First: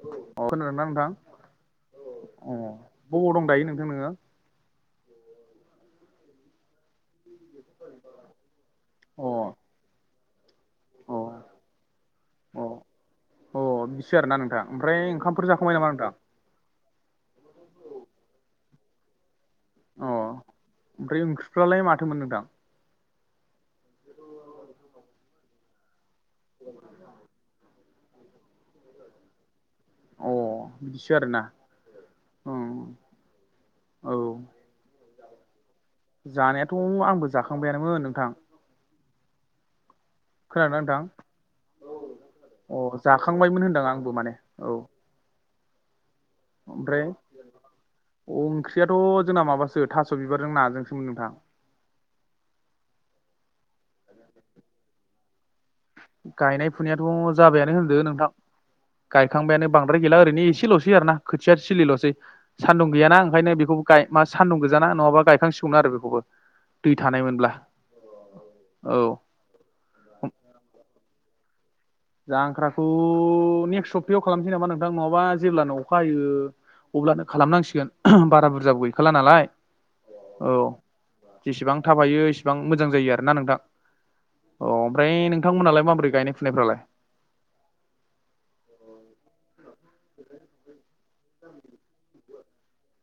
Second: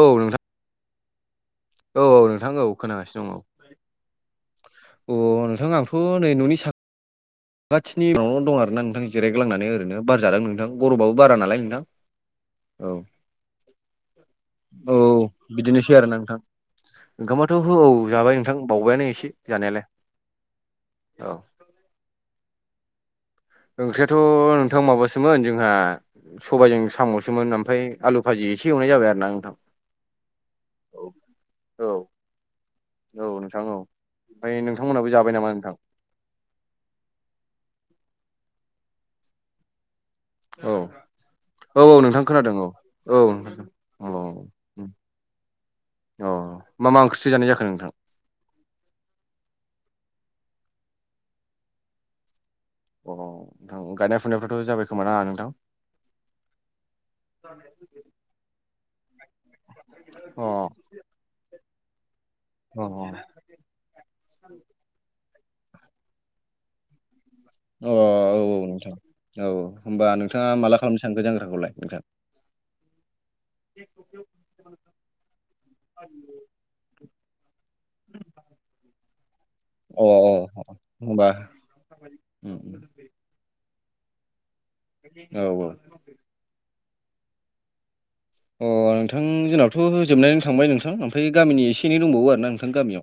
औ नोंथां औ खोनादों ना नोंथां औ औ नोंथां अ औ खोनागासिनो बबाव दं दायो नोंथां नोङो औ औ नोंथां आंथ' नै न'नि सा खाथिनि न'वावनो दं आरो ना नोंथां अ जिरायग्लांनानै ओरै बार जादों नोंथां गरमाबो अ बारा नालाय अ नोंथां औ अ बिसो आरोना नोंथां औ ओमफ्राय ओंखामफोर जाखांबाय नामा बिदिनोसै आरो ना नोंथां ओंखामाथ' हो औ जाबाय नोंथां बावबायानो एसे जानायालाय अ ओमफ्राय औ ओंख्रिफ्रालाय माथो मोन नोंथां ओंख्रियाथ' नोंथां माबासोमोन जोंहा सबाइजों साम'सोमोन ओमफ्राय आलु भाजि एसे एवनाय जाबाय आरो ना नोंथां अ औ बिदिसो आरोना औ नोंथां औ ओमफ्राय नों नोंथांमोनाबो जाबाय नामा नोंथां जानायाथ' आंबो जाखांबानोमोन नोंथां औ खोनादों ना नोंथां औ औ नोंथां खोनादों औ अ औ जाखांबायमोन नोंथां होनदों आंबो माने औ अ मा मा ओमफ्राय ओंख्रिथो जानाय जाखो नोंथां ओंख्रियाथ' जोंना माबासो थास' बिबारजों नाजोंसोमोन नोंथां अ नोंथां गायनाय फुनायफ्रावथ' जाबाय खोमा ना नोंथां गायनाय फुनायाथ' जाबायानो होनदो नोंथां गायखांबायानो बांद्राय गैला अ ओरैनो एसेल'सै आरो ना खोथिया थिलिल'सै अ सान्दुं गैयाना ओंखायनो बेखौ गाय मा सान्दुं गोजाना नङाबा गायखांसिगौमोन आरो बेखौबो दै थानायमोनब्ला अ औ औ नोंथां औ होमबा नोंथाङा माला खालामनो सानखो जांग्राखौलाय नोंथां जांख्राखौ नेक्स्ट सप्तायाव खालामसै नामा नोंथां नङाबा जेब्लानो अखा हायो अब्लानो खालामनांसिगोन बारा बुरजाबो गैखाला नालाय अ औ अ होमबा जेसेबां थाब हायो एसेबां मोजां औ जायो आरो ना नोंथां अ ओमफ्राय नोंथांमोनालाय माबोरै गायनाय फुनायफ्रालाय अ नोंथां जोंनाबोथ' जोबनानै थांबाय नोंथां ओमफाय गामिनि एसे एनै दंबावो आरोना नोंथां गामियाव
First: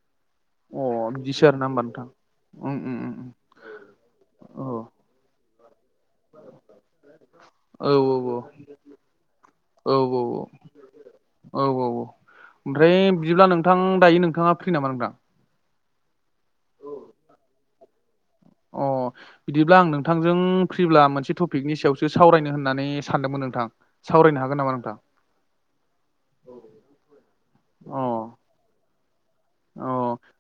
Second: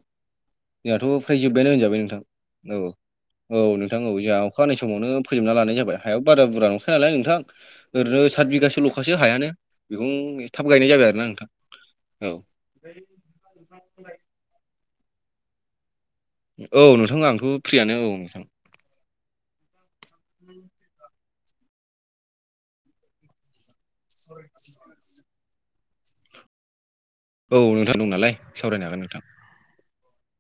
अ जोंहाथ' फ्राय बिदिसो आरो ना जोब्बायानो होमबा होनजाबाय नोंथां उम औ उम उम औ नोंथां औ जोंहा अखा औ हानाय समावनो फोजोबना लानाय जाबाय हायाबो बारा बुरजा नंखाय नालाय नोंथां औ औ ओरैनो सात बिगासो ल'खासो हायानो औ बेखौ औ थाब गायनाय जाबाय आरोना नोंथां औ औ औ ओमफ्राय बिदिब्ला नोंथां दायो नोंथाङा फ्रि नामा नोंथां औ नोंथां आंथ' फ्रियानो औ नोंथां अ बिदिब्ला आं नोंथांजों फ्रिब्ला मोनसे ट पिकनि सायावसो सावरायनो होननानै सानदोंमोन नोंथां सावरायनो हागोन नामा नोंथां औ [unintelligible] औ नोंथां दं नालाय सावरायनो हागोन नोंथां अ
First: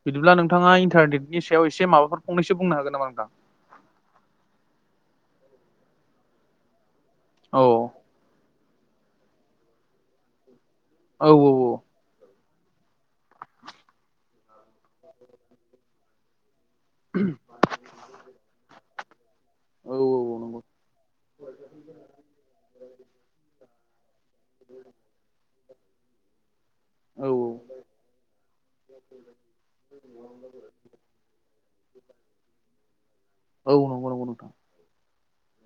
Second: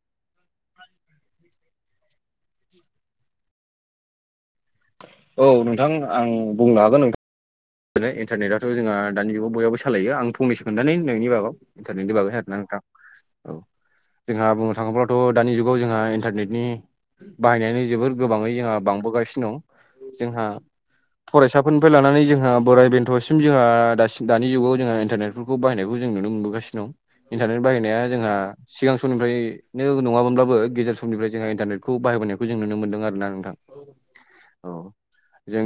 बिदिब्ला नोंथाङा इन्टारनेटनि सायाव एसे माबाफोर फंनैसो बुंनो हागोन नामा नोंथां औ नोंथां आं बुंनो हागोन नोंथां औ इन्टारनेटआथ' जों दानि जुगाव बयहाबो सालायो आं फंनैसो खोनथानै होनि औ बिनि बागाव बिनि बागै आरो ना नोंथां औ जोंहा बुंनो थाङोब्लाथ' दानि जुगाव जोंहा इन्टारनेटनि बाहायनायानो जोबोर गोबाङै जोंहा बांबोगासि नो औ दं औ जोंहा नंगौ फरायसाफोरनिफ्राय लानानै जोंहा बोराय बेन्थ'सिम जोंहा दासिम दानि जुगाव जोंहा इन्टारनेटफोरखौ बाहायनायखौ जों नुनो मोनबोगासिनो दं औ इन्टारनेट बाहायनाया जोंहा सिगां समनिफ्रायनो नङामोनब्लाबो गेजेर समनिफ्राय जोंहा इन्टारनेटखौ बाहायबोनायखौ जों नुनो मोनदों आरो ना नोंथां औ नंगौ नंगौ नोंथां औ जों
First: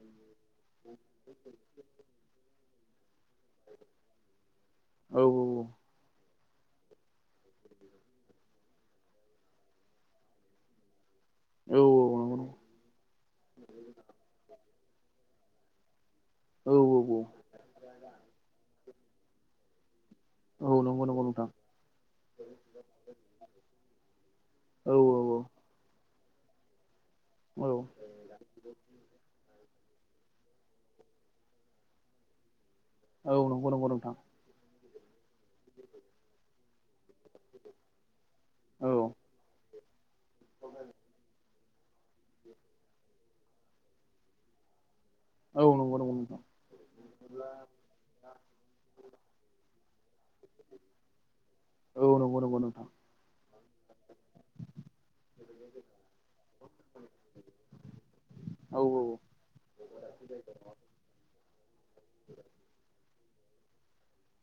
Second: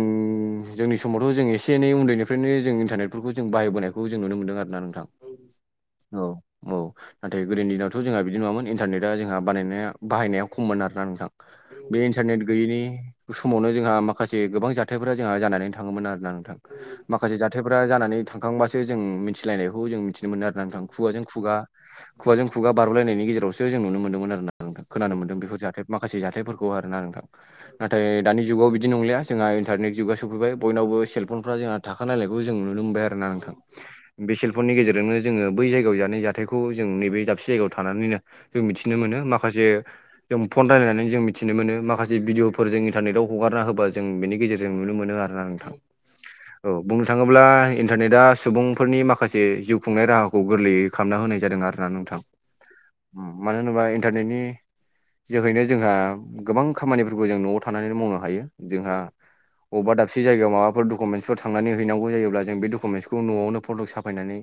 जोंनि समावथ' जों एसे एनै उन्दैनिफ्रायनो जों इन्टारनेटफोरखौ जों बायनायखौ जों नुनो मोनदों आरो ना नोंथां औ औ औ औ नाथाय गोदोनि दिनावथ' जोंहा बिदि नङामोन इन्टारनेटआ जोंहा बानायनाया बाहायनाया खममोन आरो ना नोंथां औ बे नंगौ इन्टारनेट गैयिनि समावनो जोंहा माखासे गोबां जाथायफोरा जोंहा जानानै थाङोमोन आरोना नोंथां औ माखासे जाथायफोरा जानानै थांखांबासो जों मिथिलायनायखौ जों मिथिनो मोनो आरो ना औ औ नोंथां नंगौ खुगाजों नंगौ नोंथां खुगा खुगाजों खुगा बारलायनायनि गेजेरावसो जों नुनो मोनदोंमोन आरोना औ खोनानो मोन्दों बेफोर जाथाय माखासे जाथायफोरखौ आरोना नोंथां नाथाय दानि जुगाव बिदि नंलिया जोंहा इन्टारनेट जुगा सौफैबाय बयनावबो सेलफनफ्रा जोंहा थाखानायनायखौ नुनो मोनबाय आरो ना औ औ नोंथां नंगौ नंगौ नोंथां बेसेल फननि गेजेरनो जोङो बै जायगायाव जानाय जाथायखौ जों नैबे दाबसे जायगायाव थानानैनो जों औ मिथिनो मोनो माखासे जों फन रायलायनानै जों मिथिनो मोनो माखासे जि भिडियफोर जों इन्टारनेटआव हगारना होबा जों बेनि गेजेरजों नुनो मोनो आरोना औ नोंथां नंगौ नंगौ नोंथां औ बुंनो थांङोब्ला इन्टारनेटआ सुबुंफोरनि माखासे जिउ खुंनाय राहा खौ गोरलैयै खालामना होनाय जादों आरो ना औ नोंथां नंगौ नंगौ नोंथां मानो होनोबा इन्टारनेटनि जोहैनो जोंहा गोबां खामानिफोरखौ जों न'आव थानानै मावनो हायो औ जोंहा अबबा दाबसे जायगायाव माबाफोर दुख डकुमेन्सफोर थांनानै हैनांगौ जायोब्ला जों बे डकुमेन्टसखौ न'आवनो फट' साफायनानै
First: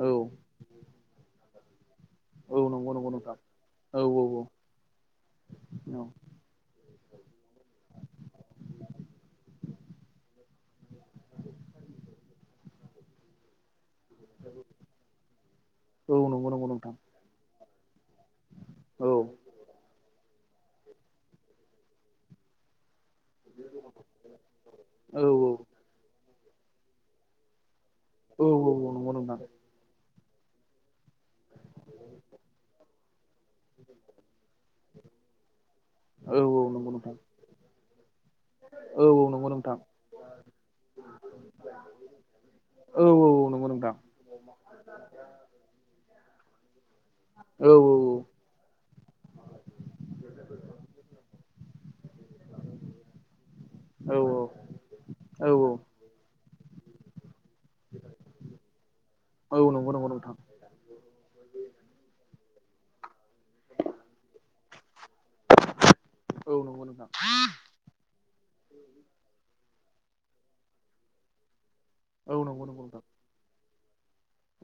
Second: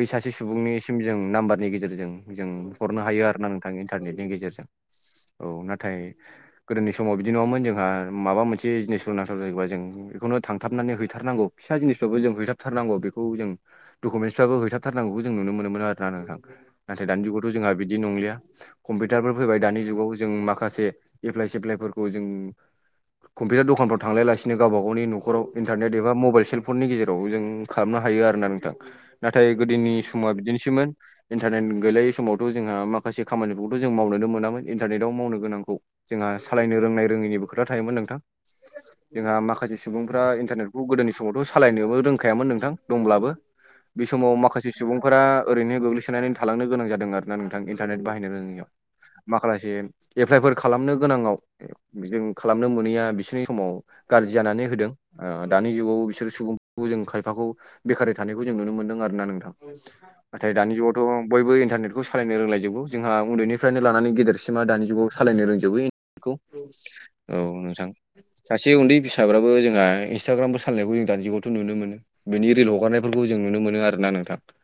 बै औ सासे सुबुंनि सिम जों नाम्बारनि गेजेरजों जों औ नंगौ हरनो नंगौ हायो आरो ना नोंथां औ औ इन्टारनेटनि औ गेजेरजों औ नाथाय गोदोनि समाव बिदि नङामोन जोंहा माबा मोनसे जिनिसखौ नाथार जायोबा जों बेखौनो थां थांनानै हैथारनांगौ फिसा जिनिसफ्राबो जों हैथाबथारनांगौ बेखौ जों डकुमेन्सफ्राबो हैथाबथारनांगौखौ जों नुनो मोनोन आरोना औ नोंथां नंगौ नंगौ नोंथां ना दानि जुगाव जोंहा बिदि नंलिया औ कम्पिउटारफोर फैबाय दानि जुगाव जों माखासे एफ्लाइ सेफ्लायफोरखौ जों कम्पिउटार दखानफ्राव थांलायलासिनो गब गाव औ नखराव इन्टारनेट एबा मबाइल सेलफननि गेजेराव जों खालामनो हायो आरोना औ नोंथां औ नंगौ नोंथां नाथाय गोदोनि समा बिदिनोसोममोन इन्टारनेट गैलायै समावथ' जोंहा माखा माखासे खामानिफोरखौ जों मावनोनो मोनामोन इन्टारनेटआव मावनो गोनांखौ जोंहा औ औ सालायनो नंगौ रोंनाय नोंथां रोङैनिबो खोथा थायोमोन नोंथां औ औ जोंहा नंगौ माखासे नोंथां सुबुंफ्रा गोदोनि समाव सालायनो रोंखायामोन नोंथां औ दंब्लाबो औ नंगौ नोंथां औ समाव माखासे सुबुंफोरा ओरैनो गोग्लैसोनानै थालांनो गोनां जादों आरोना नोंथां औ इन्टारनेट बाहायनो रोङियाव माखासे एप्लाइफोर खालामनो गोनाङाव जों खालामनो मोनैया बिसोरनि समाव औ गाज्रि जानानै होदों औ दानि जुगाव बिसोरो सुबुं जों खायफाखौ बेखारै थानायखौ जों नुनो मोन्दों आरोना नोंथां औ नंगौ नंगौ नोंथां नाथाय दानि जुगाव थ' बयबो इन्टारनेटखौ सालायनो रोंलायजोबगौ जोंहा उन्दैनिफ्रायनो लानानै गेदेरसिमा दानि जुगाव सालायनो रोंजोबोखौ औ नंगौ नोंथां औ नोंथां सासे उन्दै फिसाफ्राबो जोंहा इन्सटाग्रामफोर सालनायखौ जों दानिजुगावथ' नुनो मोनो औ बेनि नंगौ रिल नंगौ नोंथां हगारनायफोरखौ जों नुनो मोनो आरोना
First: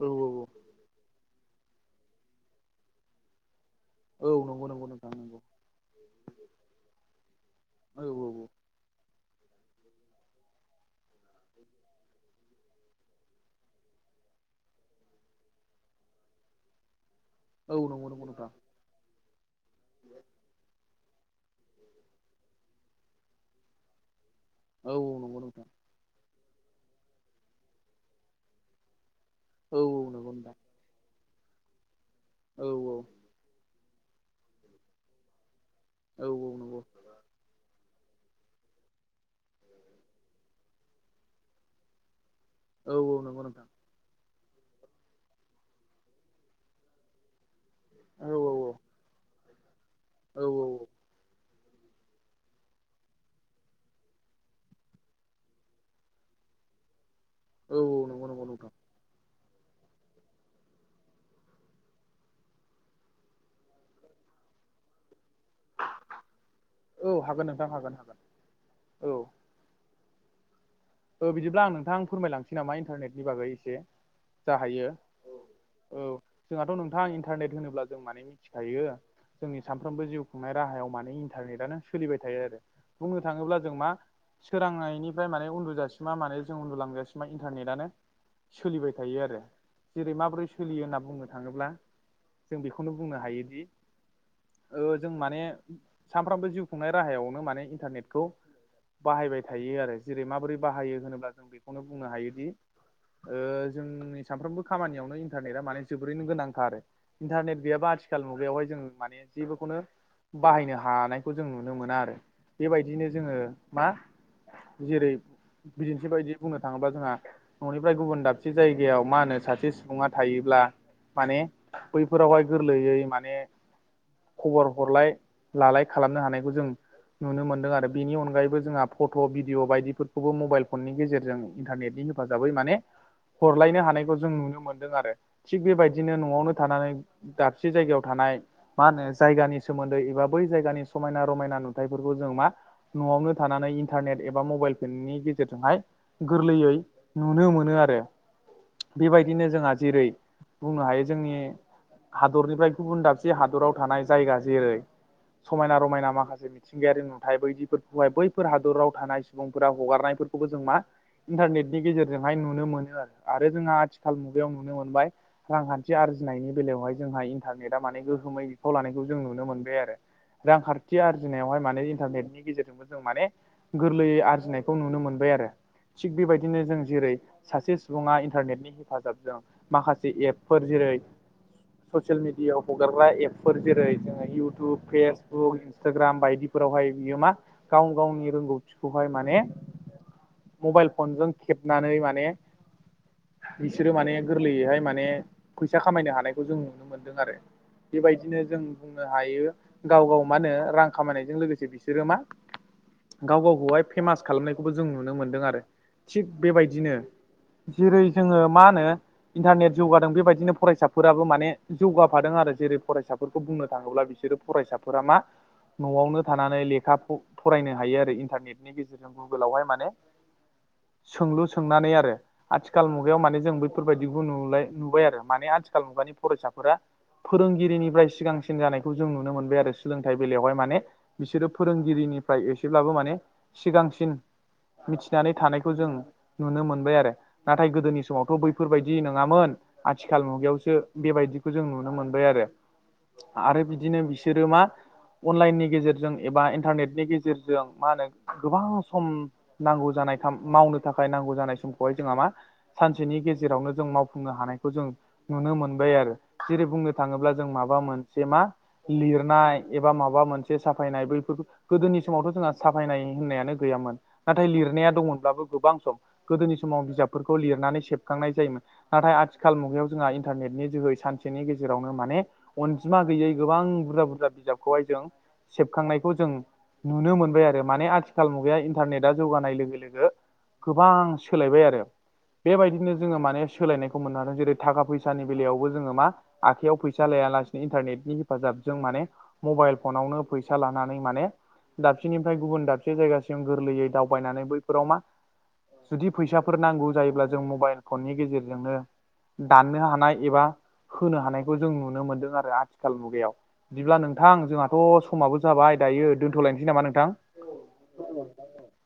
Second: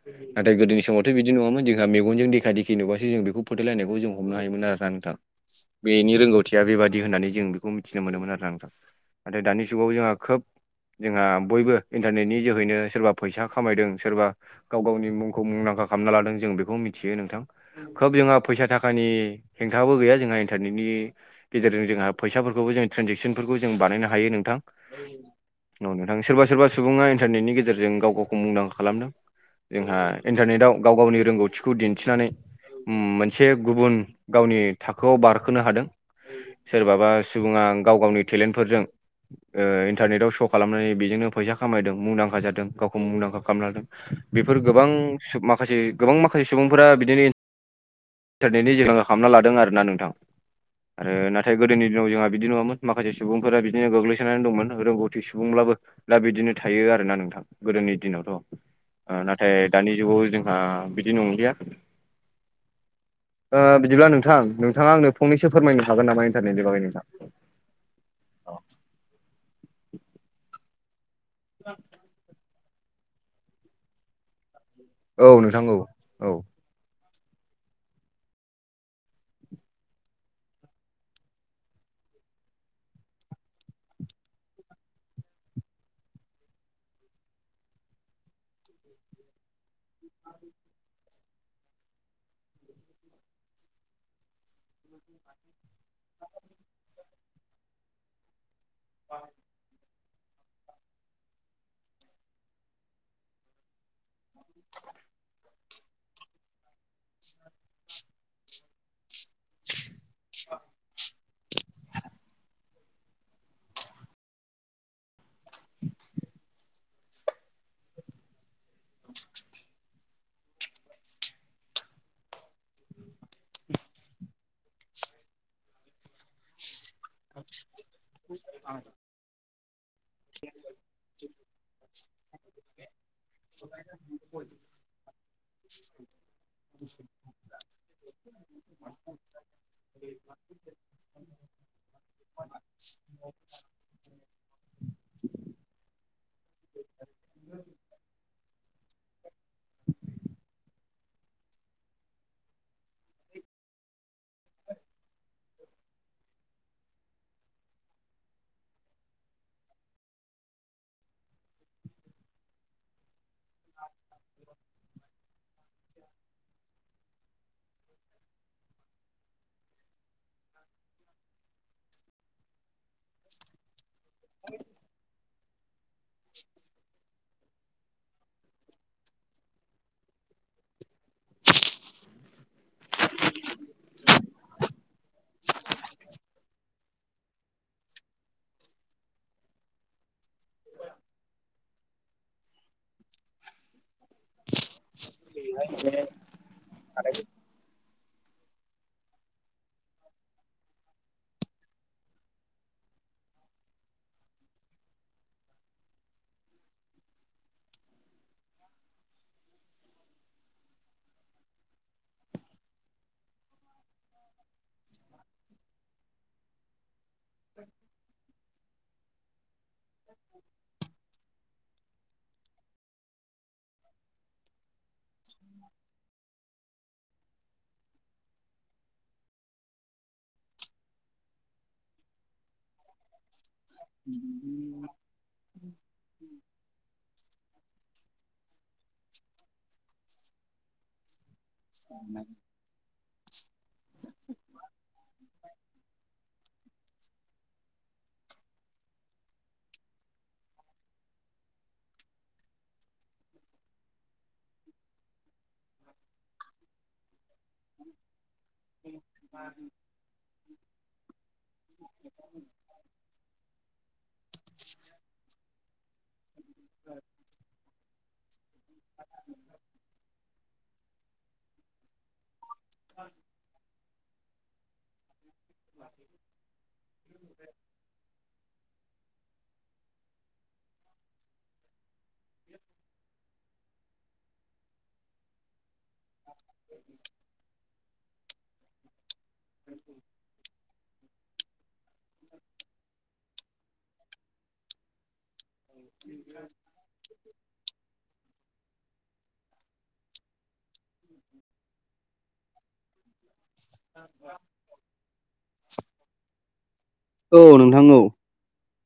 औ गोदोनि समावथ' बिदि नङामोन जोंहा मेगनजों देखा देखि नुबासो जों बेखौ फोथालायनायखौ जों हमनो औ हायोमोन नंगौ नंगौ आरोना नोंथां नंगौ बेनि रोंगौथिया बेबादि होननानै जों बे मिथिनो औ मोनोमोन आरो आंथ' नाथाय दानि जुगाव जोंहा खोब जोंहा बयबो इन्टारनेटनि जोहैनो सोरबा फैसा खामायदों सोरबा गाव गावनि मुंखौ मुंदांखा खालामना लादों जों बेखौ मिथियो नोंथां औ नंगौ खोब नंगौ जोंहा नोंथां फैसा थाखानि हेंथाबो गैया जोंहा इन्टारनेटनि गेजेरजों जोंहा फैसाफोरखौबो जों ट्रेनजेकसनफोरखौ जों बानायनो हायो नोंथां औ औ नंगौ नोंथां औ नोंथां सोरबा सोरबा सुबुङा इन्टारनेटनि गेजेरजों गाव गावखौ मुंदांखा खालामदों औ जोंहा औ नंगौ नोंथां इन्टारनेटआव गाव गावनि रोंगौथिखौ दिन्थिनानै औ औ मोन से गुबुन गावनि थाखोआव बारखोनो हादों औ औ नंगौ सोरबाबा सुबुङा गाव गावनि टेलेन्टफोरजों ओ इन्टारनेटाव श' खालामनानै बेजोंनो फैसा खामायदों मुंदांखा जादों औ गावखौ मुंदांखा नंगौ नोंथां खामनो हादों। बेफोर गोबां सु माखासे गोबां माखासे सुबुंफोरा बिदिनो औ औ औ इन्टारनेटनि जायगा खामना लादों आरोना नोंथां। औ आरो नाथाय गोदोनि दिनाव जोंहा बिदि नङामोन माखासे सुबुंफोरा बिदिनो गोग्लै सोनानै दंमोन रोंगौथि सुबुंब्लाबो दा बिदिनो थायो आरोना नों थां गोदोनि नंगौ दिनावथ' नंगौ नोंथां ओ नाथाय दानि जुगाव जोंहा बिदि नंलिया ओ बिदिब्ला नोंथां नोंथाङा आंनो फंनैसो फोरमायनो हागोन नामा इन्टारनेटनि बागै नोंथां ओ नोंथां हागोन हागोन औ [inaudible] ओ बिदिब्ला आं नोंथां आ फोरमायलांनोसै नामा इन्टारनेटनि बागै एसे जा हायो औ औ जोंहाथ' नोंथां इन्टारनेट होनोब्ला जों माने मिथिखायो जोंनि सानफ्रोमबो जिउ खुंनाय राहायाव माने इन्टारनेटानो सोलिबाय थायो आरो। बुंनो थाङोब्ला जों मा सोरांनायनिफ्राय माने उन्दु जा सिमा माने जों उन्दुलांजासिमा इन्टारनेटानो सोलिबाय थायो आरो जेरै माबोरै सोलियो होनना बुंनो थाङोब्ला जों बेखौनो बुंनो हायोदि ओ जों माने सानफ्रामबो जिउ खुंनाय राहायावनो माने इन्टारनेटखौ बाहायबाय थायो आरो जेरै माबोरै बाहायो होनोब्ला जों बेखौनो बुंनो हायोदि ओ जोंनि सानफ्रोमबो खामानियावनो इन्टारनेटआ माने जोबोरैनो गोनांथार आरो इन्टारनेट गैयाबा आथिखाल मुगायावहाय जों माने जेबोखौनो बाहायनो हानायखौ जों नुनो मोना आरो बेबायदिनो जोङो मा जेरै बिदिन्थि बायदि बुंनो थाङोब्ला जोंहा न'निफ्राय गुबुन दाबसे जायगायाव मा होनो सासे सुबुङा थायोब्ला माने बैफोरावहाय गोरलैयै माने खबर हरलाय लालाय खालामनो हानायखौ जों नुनो मोनदों आरो। बेनि अनगायैबो जोंहा फट' भिडिअ बायदिफोरखौबो मबाइल फननि गेजेरजों इन्टारनेटनि हेफाजाबै माने हरलायनो हानायखौ जों नुनो मोनदों आरो थिग बेबायदिनो न'वावनो थानानै दाबसे जायगायाव थानाय मा होनो जायगानि सोमोन्दै एबा बै जायगानि समायना रमायना नुथायफोरखौ जों मा न'वावनो थानानै इन्टारनेट एबा मबाइल फननि गेजेरजोंहाय गोरलैयै नुनो मोनो आरो। बेबायदिनो जोंहा जेरै बुंनो हायो जोंनि हादरनिफ्राय गुबुन दाबसे हादराव थानाय जायगा जेरै समायना रमायना माखासे मिथिंगायारि नुथाय बैदिफोरखौहाय बैफोर हादराव थानाय सुबुं फोरा हगारनायफोरखौबो जों मा इन्टारनेटनि गेजेरजोंहाय नुनो मोनो आरो आरो जोंहा आथिखाल मुगायाव नुनो मोनबाय रांखान्थि आरजिनायनि बेलायावहाय जोंहा इन्टारनेटआ माने गोहोमै बिफाव लानायखौ जों नुनो मोनबाय आरो। रांखारथि आरजिनायावहाय माने इन्टारनेटनि गेजेरजोंबो जों माने गोरलैयै आर जिनायखौ नुनो मोनबाय आरो थिग बेबायदिनो जों जेरै सासे सुबुङा इन्टारनेटनि हेफाजाबजों माखासे एपफोर जेरै ससियेल मिडियाव हगारग्रा एपफोर जेरै जोङो इउटुब पेस बुक इन्सटाग्राम बायदिफोरावहाय बियो मा गाव गावनि रोंगौथिखौहाय मा ने मबाइल फनजों खेबनानै माने बिसोरो माने गोरलैयैहाय माने फैसा खामायनो हानायखौ जों नुनो मोनदों आरो बेबायदिनो जों बुंनो हायो गाव गाव मा होनो रां खामायनायजों लोगोसे बिसोरो मा गाव गावखौहाय फेमास खालामनायखौबो जों नुनो मोनदों आरो थिग बेबायदिनो जेरै जोङो मा होनो इन्टारनेट जौगादों बेबायदिनो फरायसाफोराबो माने जौगाफादों आरो जेरै फरायसाफोरखौ बुंनो थाङोब्ला बिसोरो फरायसाफोरा मा न'आवनो थानानै लेखा फरायनो हायो आरो इन्टारनेट बेनि गेजेरजों गुगोलावहाय माने सोंलु सोंनानै आरो आथिखाल मुगायाव माने जों बैफोर बायदिखौ नुनाय नुबाय आरो माने आथिखाल मुगानि फरायसाफोरा फोरोंगिरिनिफ्राय सिगांसिन जानायखौ जों नुनो मोनबाय आरो सोलोंथाइ बेलायावहाय माने बिसोरो फोरोंगिरिनिफ्राय एसेब्लाबो माने सिगांसिन मिथिनानै थानायखौ जों नुनो मोनबाय आरो नाथाय गोदोनि समावथ' बैफोरबायदि नङामोन आथिखाल मुगायावसो बेबायदि खौ जों नुनो मोनबाय आरो आरो बिदिनो बिसोरो मा अनलाइननि गेजेरजों एबा इन्टारनेटनि गेजेरजों मा होनो गोबां सम नांगौ जानाय मावनो थाखाय नांगौ जानाय समखौहाय जोंहा मा सानसेनि गेजेरावनो जों मावफुंनो हानायखौ जों नुनो मोनबाय आरो जेरै बुंनो थाङोब्ला जों माबा मोनसे मा लिरनाय एबा माबा मोनसे साफायनाय बैफोरफोरखौ गोदोनि समावथ' जोंहा साफायनाय होननायानो गैयामोन नाथाय लिरनाया दंमोनब्लाबो गोबां सम गोदोनि समाव बिजाबफोरखौ लिरनानै सेब खांनाय जायोमोन नाथाय आथिखाल मुगायाव जोंहा इन्टारनेटनि जोहै सानसेनि गेजेरावनो माने अनजिमा गैयै गोबां बुरजा बुरजा बिजाबखौहाय जों सेबखांनायखौ जों नुनो मोनबाय आरो माने आथि खाल मुगाया इन्टारनेटा जौगानाय लोगो लोगो गोबां सोलायबाय आरो बेबायदिनो जोङो माने सोलायनायखौ मोननो हादों जेरै थाखा फैसा फैसानि बेलायावबो जोङो मा आखाइयाव फैसा लायालासिनो इन्टारनेनि हेफाजाबजों माने मबाइल फनावनो फैसा लानानै माने दाबसेनिफ्राय गुबुन दाबसे जायगासिम गोरलैयै दावबायनानै बैफोराव मा जुदि फैसाफोर नांगौ जायोब्ला जों मबाइल फननि गेजेरजोंनो दाननो हानाय एबा होनो हानायखौ जों नुनो मोनदों आरो आथिखाल मुगायाव बिदिब्ला नोंथां जोंहाथ' समाबो जाबाय दायो दोनथ'लायनोसै नामा नोंथां औ नोंथां औ [unintelligible]